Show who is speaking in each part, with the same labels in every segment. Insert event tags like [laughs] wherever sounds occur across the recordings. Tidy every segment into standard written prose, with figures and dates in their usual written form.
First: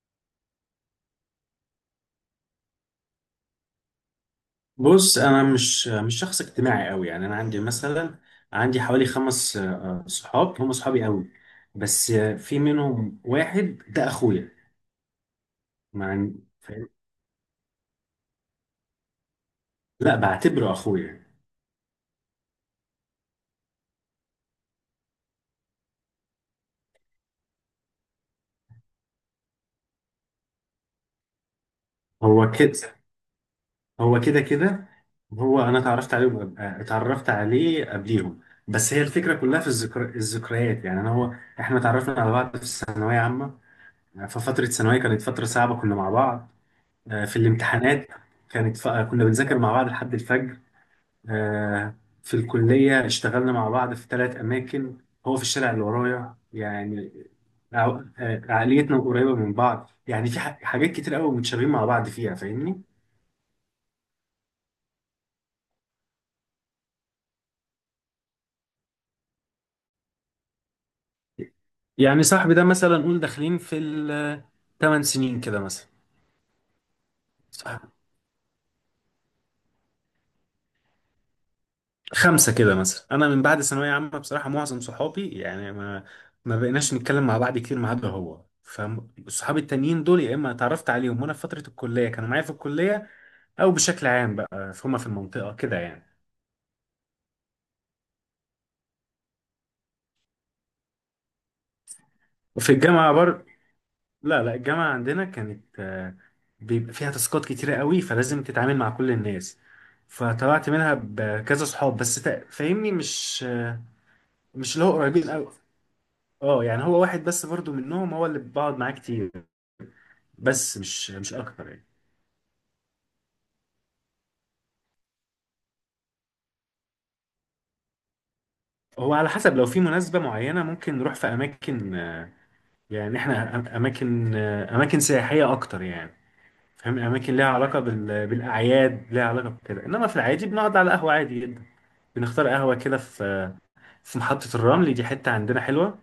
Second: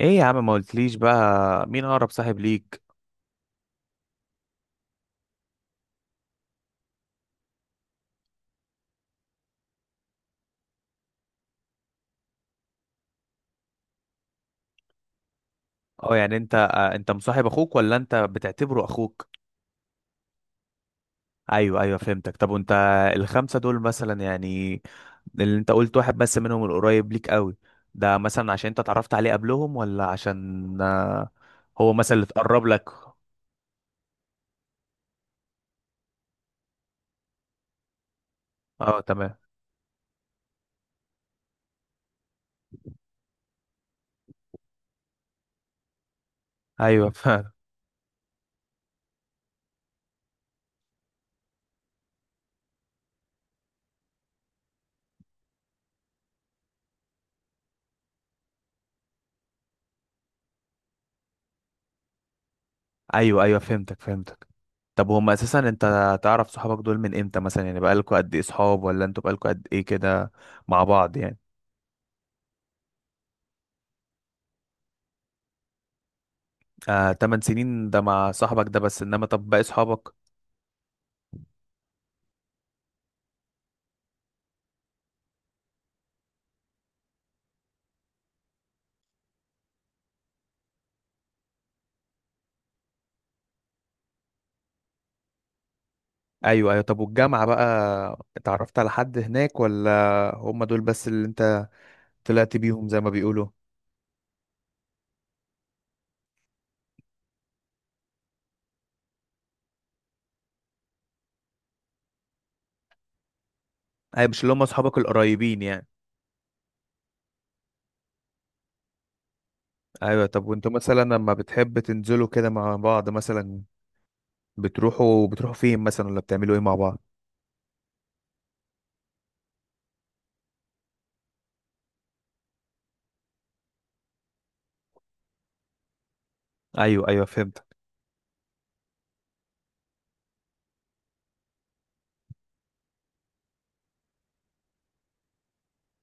Speaker 1: ايه يا عم، ما قلتليش بقى مين اقرب صاحب ليك؟
Speaker 2: بص، انا مش شخص اجتماعي قوي، يعني انا عندي مثلا عندي حوالي خمس صحاب هم صحابي قوي. بس في منهم واحد ده اخويا
Speaker 1: اه،
Speaker 2: مع.
Speaker 1: يعني انت
Speaker 2: فاهم؟
Speaker 1: انت مصاحب اخوك ولا انت بتعتبره اخوك؟
Speaker 2: لا، بعتبره اخويا.
Speaker 1: ايوه، ايوه، فهمتك. طب وانت، الخمسه دول مثلا، يعني اللي انت قلت واحد بس منهم القريب ليك قوي، ده مثلا عشان انت اتعرفت عليه قبلهم، ولا عشان هو مثلا اللي
Speaker 2: هو
Speaker 1: اتقرب لك؟
Speaker 2: كده. هو كده كده. هو انا اتعرفت عليه، اتعرفت عليه قبليهم. بس
Speaker 1: اه،
Speaker 2: هي الفكره
Speaker 1: تمام.
Speaker 2: كلها في الذكريات، يعني انا هو احنا اتعرفنا على بعض في الثانويه عامه. ففتره ثانويه كانت فتره صعبه، كنا مع بعض
Speaker 1: ايوه [laughs]
Speaker 2: في
Speaker 1: فعلا.
Speaker 2: الامتحانات. كنا بنذاكر مع بعض لحد الفجر. في الكلية اشتغلنا مع بعض في ثلاث أماكن. هو في الشارع اللي ورايا يعني. عقليتنا قريبة من بعض، يعني في حاجات كتير قوي متشابهين مع بعض فيها. فاهمني؟
Speaker 1: ايوه، ايوه، فهمتك، فهمتك. طب، هم اساسا انت تعرف صحابك دول من امتى مثلا؟ يعني بقالكوا قد ايه صحاب، ولا انتوا بقالكوا قد ايه كده مع بعض يعني؟
Speaker 2: يعني صاحبي ده مثلا نقول داخلين في ال 8 سنين كده مثلا.
Speaker 1: آه، 8 سنين
Speaker 2: صح.
Speaker 1: ده مع صاحبك ده، بس انما طب باقي صحابك؟
Speaker 2: خمسة كده مثلا، أنا من بعد ثانوية عامة بصراحة معظم صحابي يعني ما بقيناش نتكلم مع بعض كتير ما عدا هو. فصحابي التانيين دول يا إما اتعرفت عليهم وأنا في فترة الكلية كانوا معايا في الكلية، او بشكل عام بقى هما في المنطقه كده يعني.
Speaker 1: ايوه، ايوه. طب والجامعة بقى اتعرفت على حد هناك، ولا هم دول بس اللي انت طلعت
Speaker 2: وفي
Speaker 1: بيهم زي ما
Speaker 2: الجامعه
Speaker 1: بيقولوا؟
Speaker 2: لا، لا، الجامعه عندنا كانت بيبقى فيها تاسكات كتيره قوي فلازم تتعامل مع كل الناس. فطلعت منها بكذا صحاب بس فاهمني، مش
Speaker 1: ايوه، مش اللي هم
Speaker 2: مش اللي هو
Speaker 1: اصحابك
Speaker 2: قريبين قوي.
Speaker 1: القريبين يعني.
Speaker 2: اه يعني هو واحد بس برضو منهم، هو اللي بقعد معاه كتير
Speaker 1: ايوه. طب وانتوا
Speaker 2: بس مش
Speaker 1: مثلا لما
Speaker 2: مش اكتر
Speaker 1: بتحب
Speaker 2: يعني.
Speaker 1: تنزلوا كده مع بعض مثلا، بتروحوا فين مثلا، ولا بتعملوا ايه مع بعض؟
Speaker 2: هو على حسب، لو في مناسبة معينة ممكن نروح في أماكن، يعني إحنا أماكن أماكن سياحية أكتر يعني. فاهم،
Speaker 1: ايوه، ايوه،
Speaker 2: اماكن ليها
Speaker 1: فهمت.
Speaker 2: علاقه بالاعياد، ليها علاقه بكده، انما في العادي بنقعد على قهوه عادي جدا. بنختار قهوه كده في محطه الرمل، دي حته عندنا حلوه.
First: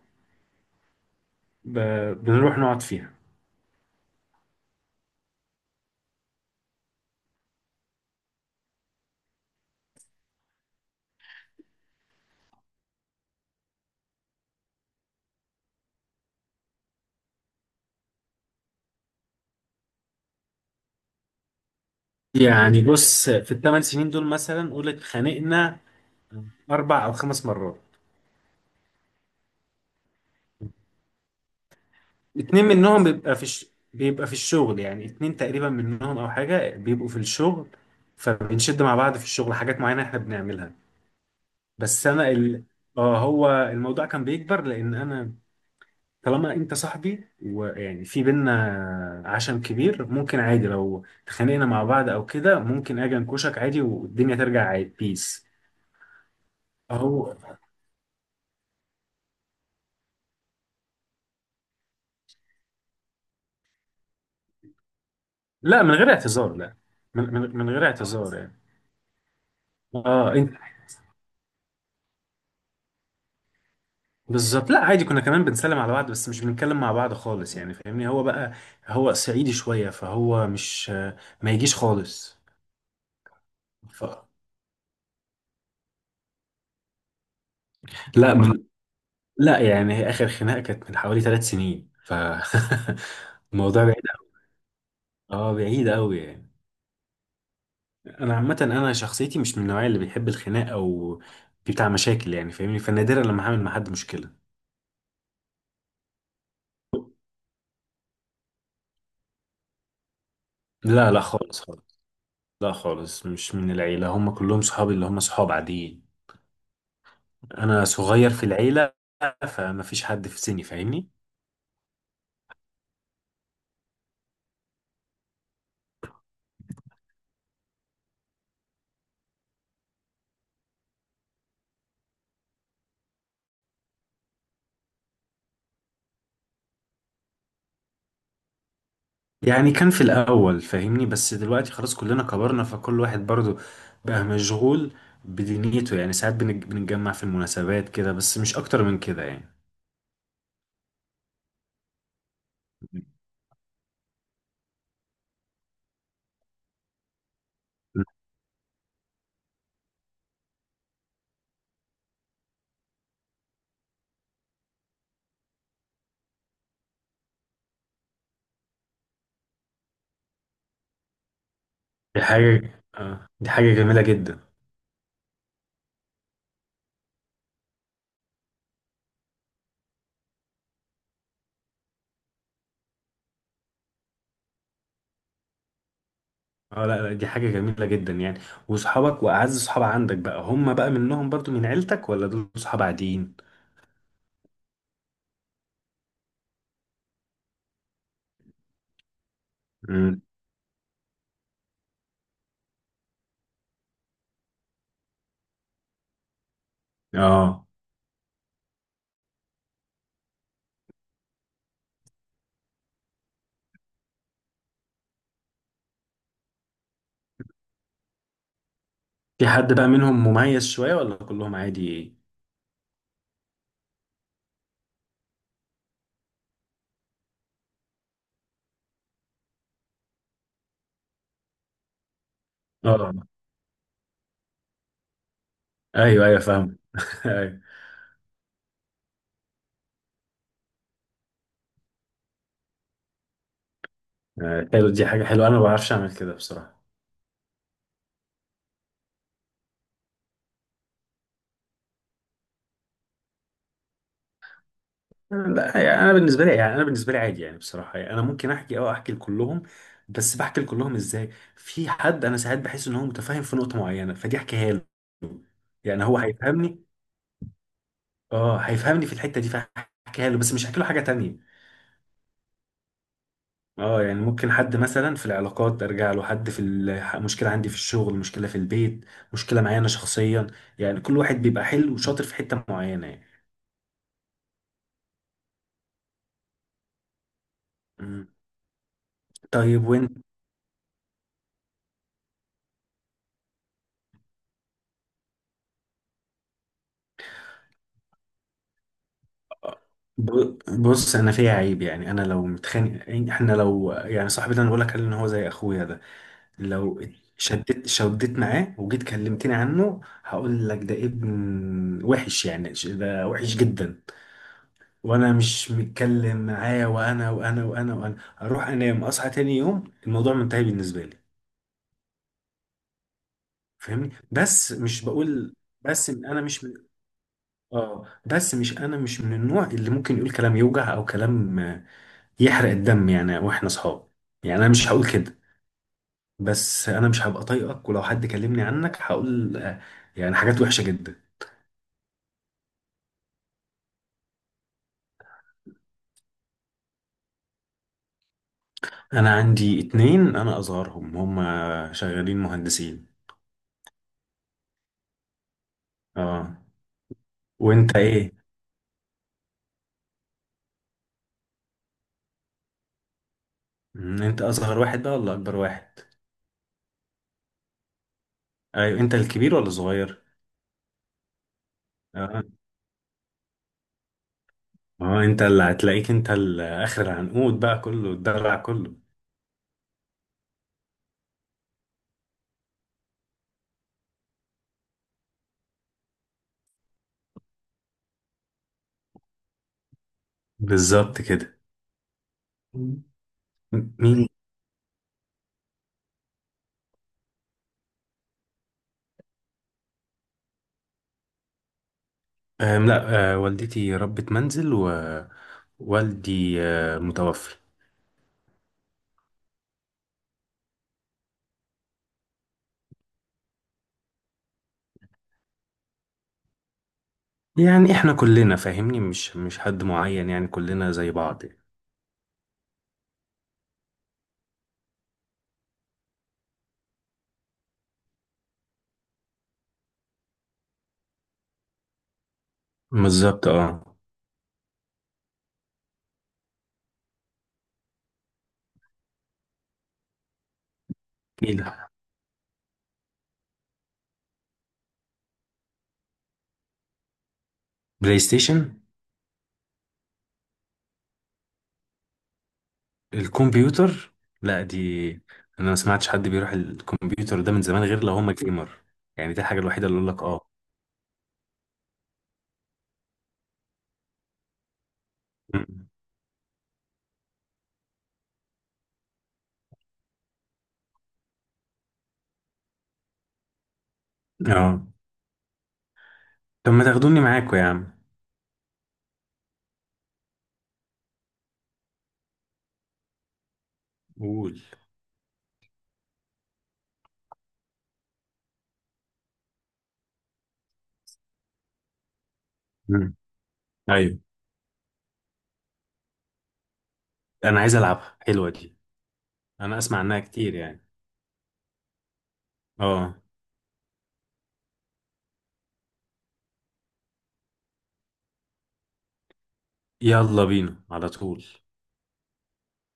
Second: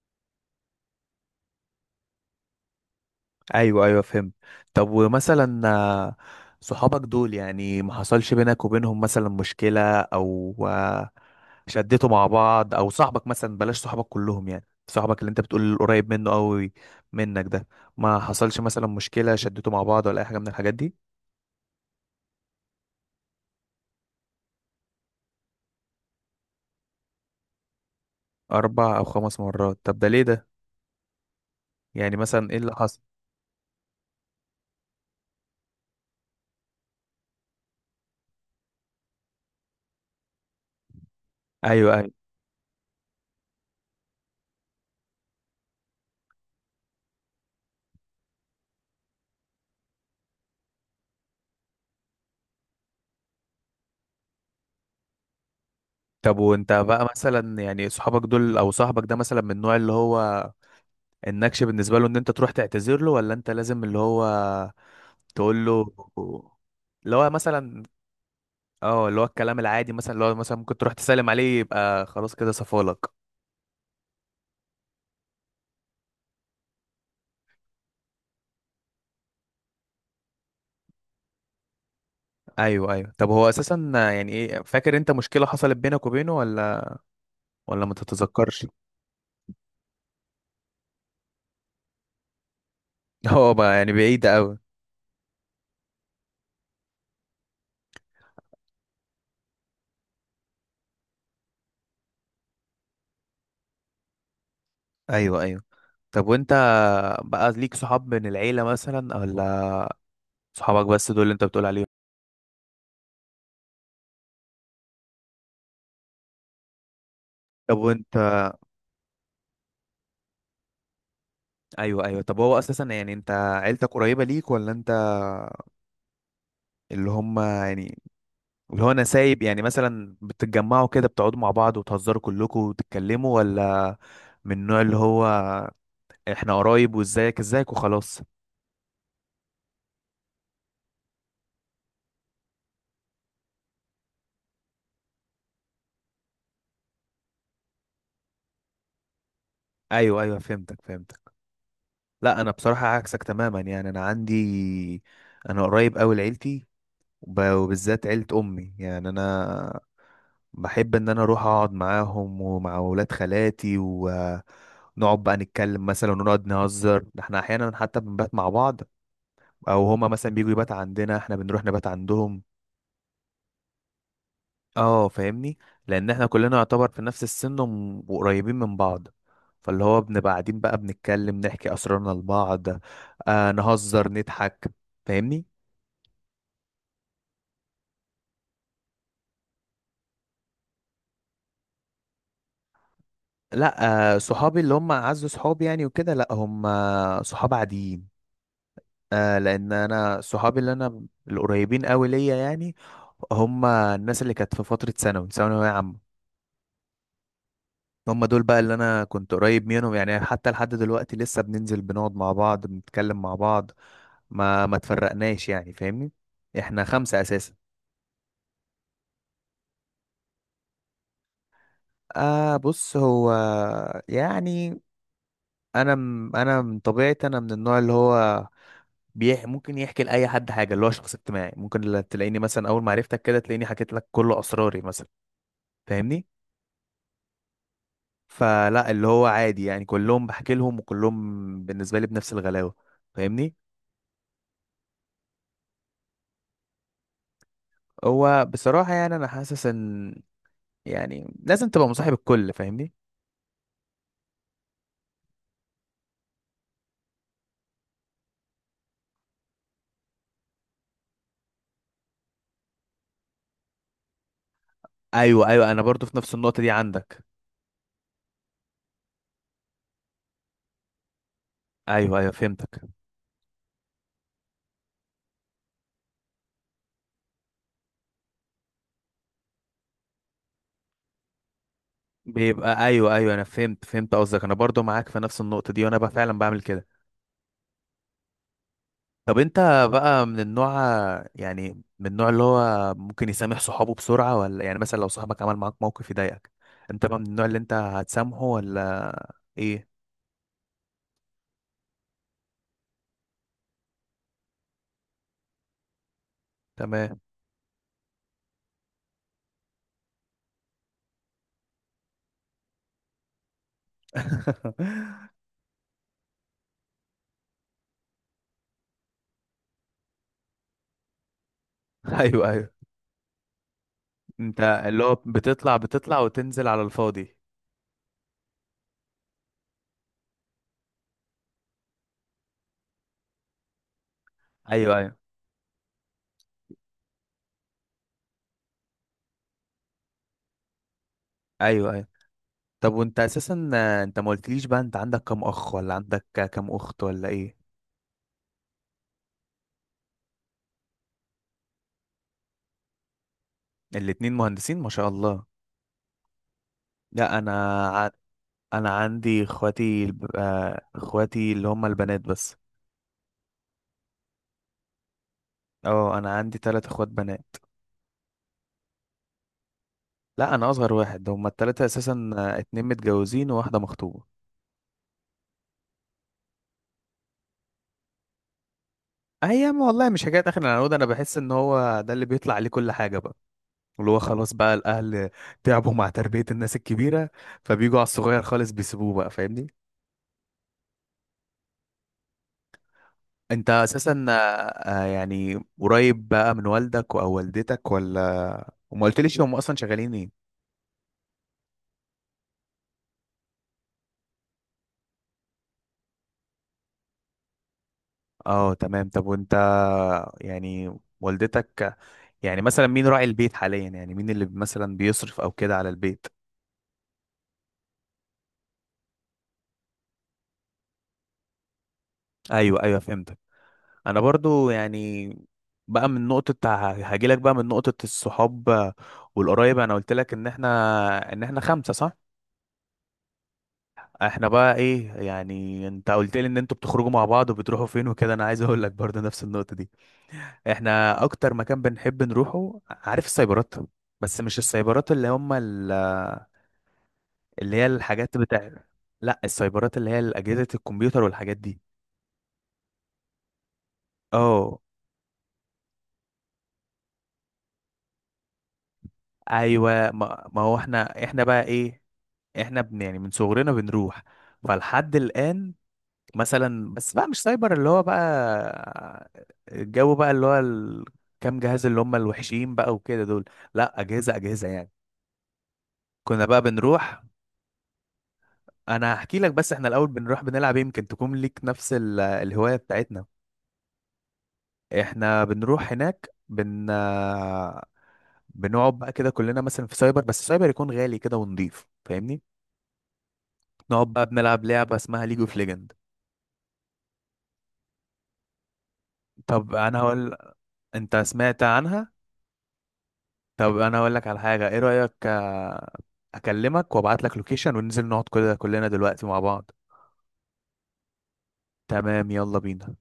Speaker 2: ب... بنروح نقعد فيها.
Speaker 1: ايوه، ايوه، فهمت. طب ومثلا صحابك دول يعني، ما حصلش بينك وبينهم مثلا مشكلة او شدتوا مع بعض؟ او صاحبك مثلا، بلاش صحابك كلهم، يعني صاحبك اللي انت بتقول قريب منه قوي منك ده، ما حصلش مثلا مشكلة شدتوا مع بعض ولا اي حاجة من الحاجات دي؟
Speaker 2: يعني بص، في الثمان سنين دول مثلا قول اتخانقنا اربع او خمس مرات.
Speaker 1: اربع او خمس مرات؟ طب ده ليه ده، يعني مثلا ايه
Speaker 2: اتنين
Speaker 1: اللي حصل؟
Speaker 2: منهم بيبقى في بيبقى في الشغل، يعني اتنين تقريبا منهم او حاجه بيبقوا في الشغل. فبنشد مع بعض في الشغل، حاجات معينه احنا بنعملها.
Speaker 1: ايوه،
Speaker 2: بس
Speaker 1: ايوه.
Speaker 2: انا ال... اه هو الموضوع كان بيكبر لان انا طالما انت صاحبي ويعني في بينا عشم كبير ممكن عادي لو اتخانقنا مع بعض او كده ممكن اجي انكشك عادي والدنيا ترجع عادي. بيس.
Speaker 1: طب وانت بقى
Speaker 2: اهو.
Speaker 1: مثلا، يعني صحابك دول او صاحبك ده مثلا، من النوع اللي هو النكش بالنسبة له، ان انت تروح تعتذر له، ولا انت لازم اللي هو تقول
Speaker 2: لا، من
Speaker 1: له،
Speaker 2: غير اعتذار لا.
Speaker 1: اللي هو
Speaker 2: من
Speaker 1: مثلا،
Speaker 2: غير اعتذار يعني.
Speaker 1: اه، اللي هو الكلام العادي مثلا، اللي
Speaker 2: اه،
Speaker 1: هو
Speaker 2: انت
Speaker 1: مثلا ممكن تروح تسلم عليه يبقى خلاص كده صفالك؟
Speaker 2: بالظبط. لا عادي، كنا كمان بنسلم على بعض بس مش بنتكلم مع بعض خالص، يعني فاهمني. هو بقى هو صعيدي شوية فهو مش، ما يجيش خالص.
Speaker 1: ايوه، ايوه. طب هو اساسا،
Speaker 2: ف...
Speaker 1: يعني ايه فاكر انت مشكله حصلت بينك وبينه، ولا ولا ما
Speaker 2: لا من...
Speaker 1: تتذكرش؟
Speaker 2: لا يعني، هي اخر خناقة كانت من حوالي ثلاث سنين ف.
Speaker 1: [laughs] هو
Speaker 2: [laughs]
Speaker 1: بقى
Speaker 2: الموضوع
Speaker 1: يعني
Speaker 2: بعيد.
Speaker 1: بعيده قوي؟
Speaker 2: اه، بعيد قوي يعني. انا عامه انا شخصيتي مش من النوعيه اللي بيحب الخناق او بتاع مشاكل يعني، فاهمني. فنادرا لما هعمل مع حد مشكله.
Speaker 1: ايوه، ايوه. طب وانت بقى ليك صحاب من العيله مثلا، ولا صحابك بس
Speaker 2: لا،
Speaker 1: دول
Speaker 2: لا،
Speaker 1: اللي انت
Speaker 2: خالص،
Speaker 1: بتقول
Speaker 2: خالص.
Speaker 1: عليهم؟
Speaker 2: لا، خالص مش من العيله، هم كلهم صحابي اللي هم صحاب عاديين.
Speaker 1: طب
Speaker 2: انا
Speaker 1: وانت؟
Speaker 2: صغير في العيله، فما فيش حد في سني، فاهمني.
Speaker 1: ايوه، ايوه. طب هو اساسا، يعني انت عيلتك قريبه ليك، ولا انت اللي هم يعني، اللي هو انا سايب، يعني مثلا بتتجمعوا كده بتقعدوا مع بعض وتهزروا كلكم وتتكلموا، ولا من النوع اللي هو احنا قرايب، وازيك ازيك وخلاص؟
Speaker 2: يعني كان في الاول فاهمني، بس دلوقتي خلاص كلنا كبرنا، فكل واحد برضو بقى مشغول بدنيته، يعني ساعات بنتجمع في المناسبات كده بس مش اكتر من كده يعني.
Speaker 1: ايوه، ايوه، فهمتك، فهمتك. لا، انا بصراحة عكسك تماما، يعني انا عندي، انا قريب قوي لعيلتي، وبالذات عيلة امي. يعني انا بحب ان انا اروح اقعد معاهم ومع ولاد خالاتي، ونقعد بقى نتكلم مثلا، ونقعد نهزر، ده احنا احيانا حتى بنبات مع بعض، او هما مثلا بيجوا يبات عندنا، احنا بنروح نبات عندهم.
Speaker 2: دي حاجه جميله جدا.
Speaker 1: اه، فاهمني، لان احنا كلنا يعتبر في نفس السن، وقريبين من بعض. فاللي هو بنبقى قاعدين بقى بنتكلم، نحكي اسرارنا لبعض، نهزر، نضحك. فاهمني.
Speaker 2: اه، لا لا، دي حاجة جميلة جدا يعني. وصحابك وأعز صحاب عندك بقى هم بقى منهم برضو من عيلتك ولا دول صحاب عاديين؟
Speaker 1: لا، صحابي اللي هم اعز صحابي يعني وكده، لا، هم صحاب عاديين. لان انا
Speaker 2: امم.
Speaker 1: صحابي، اللي انا القريبين قوي ليا يعني، هم الناس اللي كانت في فترة ثانوية عامة.
Speaker 2: اه،
Speaker 1: هم دول بقى اللي انا كنت قريب منهم، يعني حتى لحد دلوقتي لسه بننزل، بنقعد مع بعض، بنتكلم مع بعض، ما تفرقناش يعني، فاهمني. احنا خمسة اساسا.
Speaker 2: في حد بقى منهم مميز شوية ولا كلهم عادي؟
Speaker 1: بص، هو يعني، انا من طبيعتي، انا من النوع اللي هو ممكن يحكي لاي حد حاجه، اللي هو شخص اجتماعي، ممكن تلاقيني مثلا، اول ما عرفتك
Speaker 2: اه،
Speaker 1: كده تلاقيني حكيت لك كل اسراري مثلا، فاهمني.
Speaker 2: ايوه، ايوه، فاهم. [laughs] ايوه.
Speaker 1: فلا، اللي هو عادي، يعني كلهم بحكي لهم، وكلهم بالنسبه لي بنفس الغلاوه، فاهمني.
Speaker 2: حلو، دي حاجة حلوة، أنا ما بعرفش أعمل كده بصراحة.
Speaker 1: هو بصراحه، يعني انا حاسس ان، يعني لازم تبقى مصاحب الكل، فاهمني.
Speaker 2: لا، يعني أنا بالنسبة لي يعني أنا بالنسبة لي عادي، يعني بصراحة يعني أنا ممكن أحكي لكلهم. بس بحكي لكلهم إزاي؟ في حد أنا ساعات بحس إن هو متفاهم في نقطة معينة فدي أحكيها له.
Speaker 1: ايوه، ايوه، انا برضو
Speaker 2: يعني
Speaker 1: في
Speaker 2: هو
Speaker 1: نفس النقطه دي
Speaker 2: هيفهمني.
Speaker 1: عندك.
Speaker 2: اه، هيفهمني في الحته دي فهحكيها له، بس مش هحكي له حاجه تانية.
Speaker 1: ايوه، ايوه، فهمتك.
Speaker 2: اه، يعني ممكن حد مثلا في العلاقات ارجع له، حد في مشكله عندي في الشغل، مشكله في البيت، مشكله معايا انا شخصيا. يعني كل واحد بيبقى حلو وشاطر في حته
Speaker 1: بيبقى،
Speaker 2: معينه
Speaker 1: ايوه،
Speaker 2: يعني.
Speaker 1: ايوه، انا فهمت قصدك، انا برضو معاك في نفس النقطه دي، وانا بقى فعلا بعمل كده.
Speaker 2: مم.
Speaker 1: طب انت
Speaker 2: طيب وانت،
Speaker 1: بقى من النوع، يعني من النوع اللي هو ممكن يسامح صحابه بسرعه، ولا يعني مثلا لو صاحبك عمل معاك موقف يضايقك، انت بقى من النوع اللي انت هتسامحه، ولا ايه؟
Speaker 2: بص انا فيا عيب، يعني انا لو متخانق يعني احنا لو، يعني صاحبي ده انا بقول لك عليه ان هو زي اخويا ده، لو
Speaker 1: تمام.
Speaker 2: شدت معاه وجيت كلمتني عنه هقول لك ده ابن وحش، يعني ده وحش جدا.
Speaker 1: [laughs]
Speaker 2: وانا مش متكلم معاه، وانا اروح انام اصحى تاني يوم الموضوع منتهي بالنسبه لي،
Speaker 1: ايوه، ايوه،
Speaker 2: فاهمني.
Speaker 1: انت
Speaker 2: بس
Speaker 1: اللي
Speaker 2: مش
Speaker 1: هو
Speaker 2: بقول،
Speaker 1: بتطلع
Speaker 2: بس
Speaker 1: بتطلع
Speaker 2: إن انا
Speaker 1: وتنزل
Speaker 2: مش من
Speaker 1: على الفاضي؟
Speaker 2: اه بس مش انا مش من النوع اللي ممكن يقول كلام يوجع او كلام، يحرق الدم يعني، واحنا اصحاب. يعني انا مش
Speaker 1: ايوه،
Speaker 2: هقول
Speaker 1: ايوه،
Speaker 2: كده. بس انا مش هبقى طايقك، ولو حد كلمني عنك هقول يعني حاجات وحشه جدا.
Speaker 1: ايوه، ايوه. طب وانت اساسا انت ما قلتليش بقى، انت عندك كام اخ ولا عندك كام اخت، ولا ايه؟
Speaker 2: انا عندي اتنين، انا اصغرهم، هما شغالين مهندسين.
Speaker 1: الاتنين مهندسين، ما شاء الله.
Speaker 2: اه.
Speaker 1: لا، انا
Speaker 2: وانت
Speaker 1: ع-
Speaker 2: ايه؟
Speaker 1: انا عندي اخواتي اخواتي اللي هم البنات بس.
Speaker 2: انت اصغر واحد بقى ولا اكبر واحد؟
Speaker 1: اه، انا عندي ثلاث اخوات بنات.
Speaker 2: ايوه، انت الكبير ولا الصغير؟
Speaker 1: لا، انا اصغر واحد، هم الثلاثه اساسا،
Speaker 2: اه.
Speaker 1: اتنين متجوزين وواحده مخطوبه.
Speaker 2: اه، انت اللي هتلاقيك انت اخر العنقود، بقى كله الدلع كله.
Speaker 1: ايام والله، مش حكايه اخر العنقود، انا بحس ان هو ده اللي بيطلع عليه كل حاجه بقى، اللي هو خلاص بقى الاهل تعبوا مع تربيه الناس الكبيره، فبيجوا على الصغير خالص بيسيبوه بقى، فاهمني.
Speaker 2: بالظبط كده. مم.
Speaker 1: انت اساسا
Speaker 2: مين؟
Speaker 1: يعني قريب بقى من والدك او والدتك، ولا؟ وما قلتليش هم اصلا شغالين ايه؟
Speaker 2: لا، والدتي ربة منزل، ووالدي متوفي.
Speaker 1: اه، تمام. طب وانت، يعني والدتك، يعني مثلا مين راعي البيت حاليا، يعني مين اللي مثلا بيصرف او كده على البيت؟
Speaker 2: يعني احنا كلنا فاهمني، مش حد معين، يعني كلنا زي بعض يعني.
Speaker 1: ايوه، ايوه، فهمتك. انا برضو يعني، بقى من نقطة، هاجيلك بقى من نقطة الصحاب والقرايب، انا قلت لك ان احنا خمسة، صح؟
Speaker 2: بالظبط اه.
Speaker 1: احنا بقى ايه، يعني انت قلت لي ان انتوا بتخرجوا مع بعض وبتروحوا فين وكده، انا عايز اقول لك برضو نفس النقطة دي. احنا اكتر
Speaker 2: ايه
Speaker 1: مكان
Speaker 2: ده؟
Speaker 1: بنحب نروحه، عارف، السايبرات. بس مش السايبرات اللي هم، اللي هي
Speaker 2: بلاي
Speaker 1: الحاجات بتاع،
Speaker 2: ستيشن؟
Speaker 1: لا، السايبرات اللي هي اجهزه الكمبيوتر والحاجات دي.
Speaker 2: الكمبيوتر. لا،
Speaker 1: اه.
Speaker 2: دي، انا ما سمعتش حد بيروح الكمبيوتر ده من زمان غير لو هم جيمر. يعني دي الحاجه الوحيده اللي
Speaker 1: ايوه،
Speaker 2: اقول لك.
Speaker 1: ما,
Speaker 2: اه.
Speaker 1: ما هو احنا بقى ايه، احنا يعني من صغرنا بنروح، فلحد الان،
Speaker 2: مم.
Speaker 1: مثلا، بس بقى مش سايبر اللي هو بقى، الجو بقى، اللي هو كام جهاز، اللي هم الوحشين بقى وكده دول. لا، اجهزه، اجهزه يعني.
Speaker 2: اه،
Speaker 1: كنا بقى
Speaker 2: طب ما
Speaker 1: بنروح.
Speaker 2: تاخدوني معاكم يا عم.
Speaker 1: انا هحكي لك، بس احنا الاول بنروح بنلعب إيه، يمكن تكون ليك نفس الهوايه بتاعتنا.
Speaker 2: قول.
Speaker 1: احنا بنروح هناك بنقعد بقى كده كلنا مثلا في سايبر، بس سايبر يكون غالي كده ونضيف، فاهمني.
Speaker 2: مم.
Speaker 1: نقعد
Speaker 2: ايوه،
Speaker 1: بقى بنلعب لعبة اسمها ليج اوف ليجند.
Speaker 2: انا عايز العبها، حلوه دي.
Speaker 1: طب
Speaker 2: انا
Speaker 1: انا
Speaker 2: اسمع عنها
Speaker 1: هقول،
Speaker 2: كتير يعني.
Speaker 1: انت سمعت عنها؟
Speaker 2: اه،
Speaker 1: طب انا هقول لك على حاجة، ايه رأيك اكلمك وابعت لك لوكيشن وننزل نقعد كده كلنا دلوقتي مع بعض؟
Speaker 2: يلا بينا على طول.
Speaker 1: تمام، يلا بينا.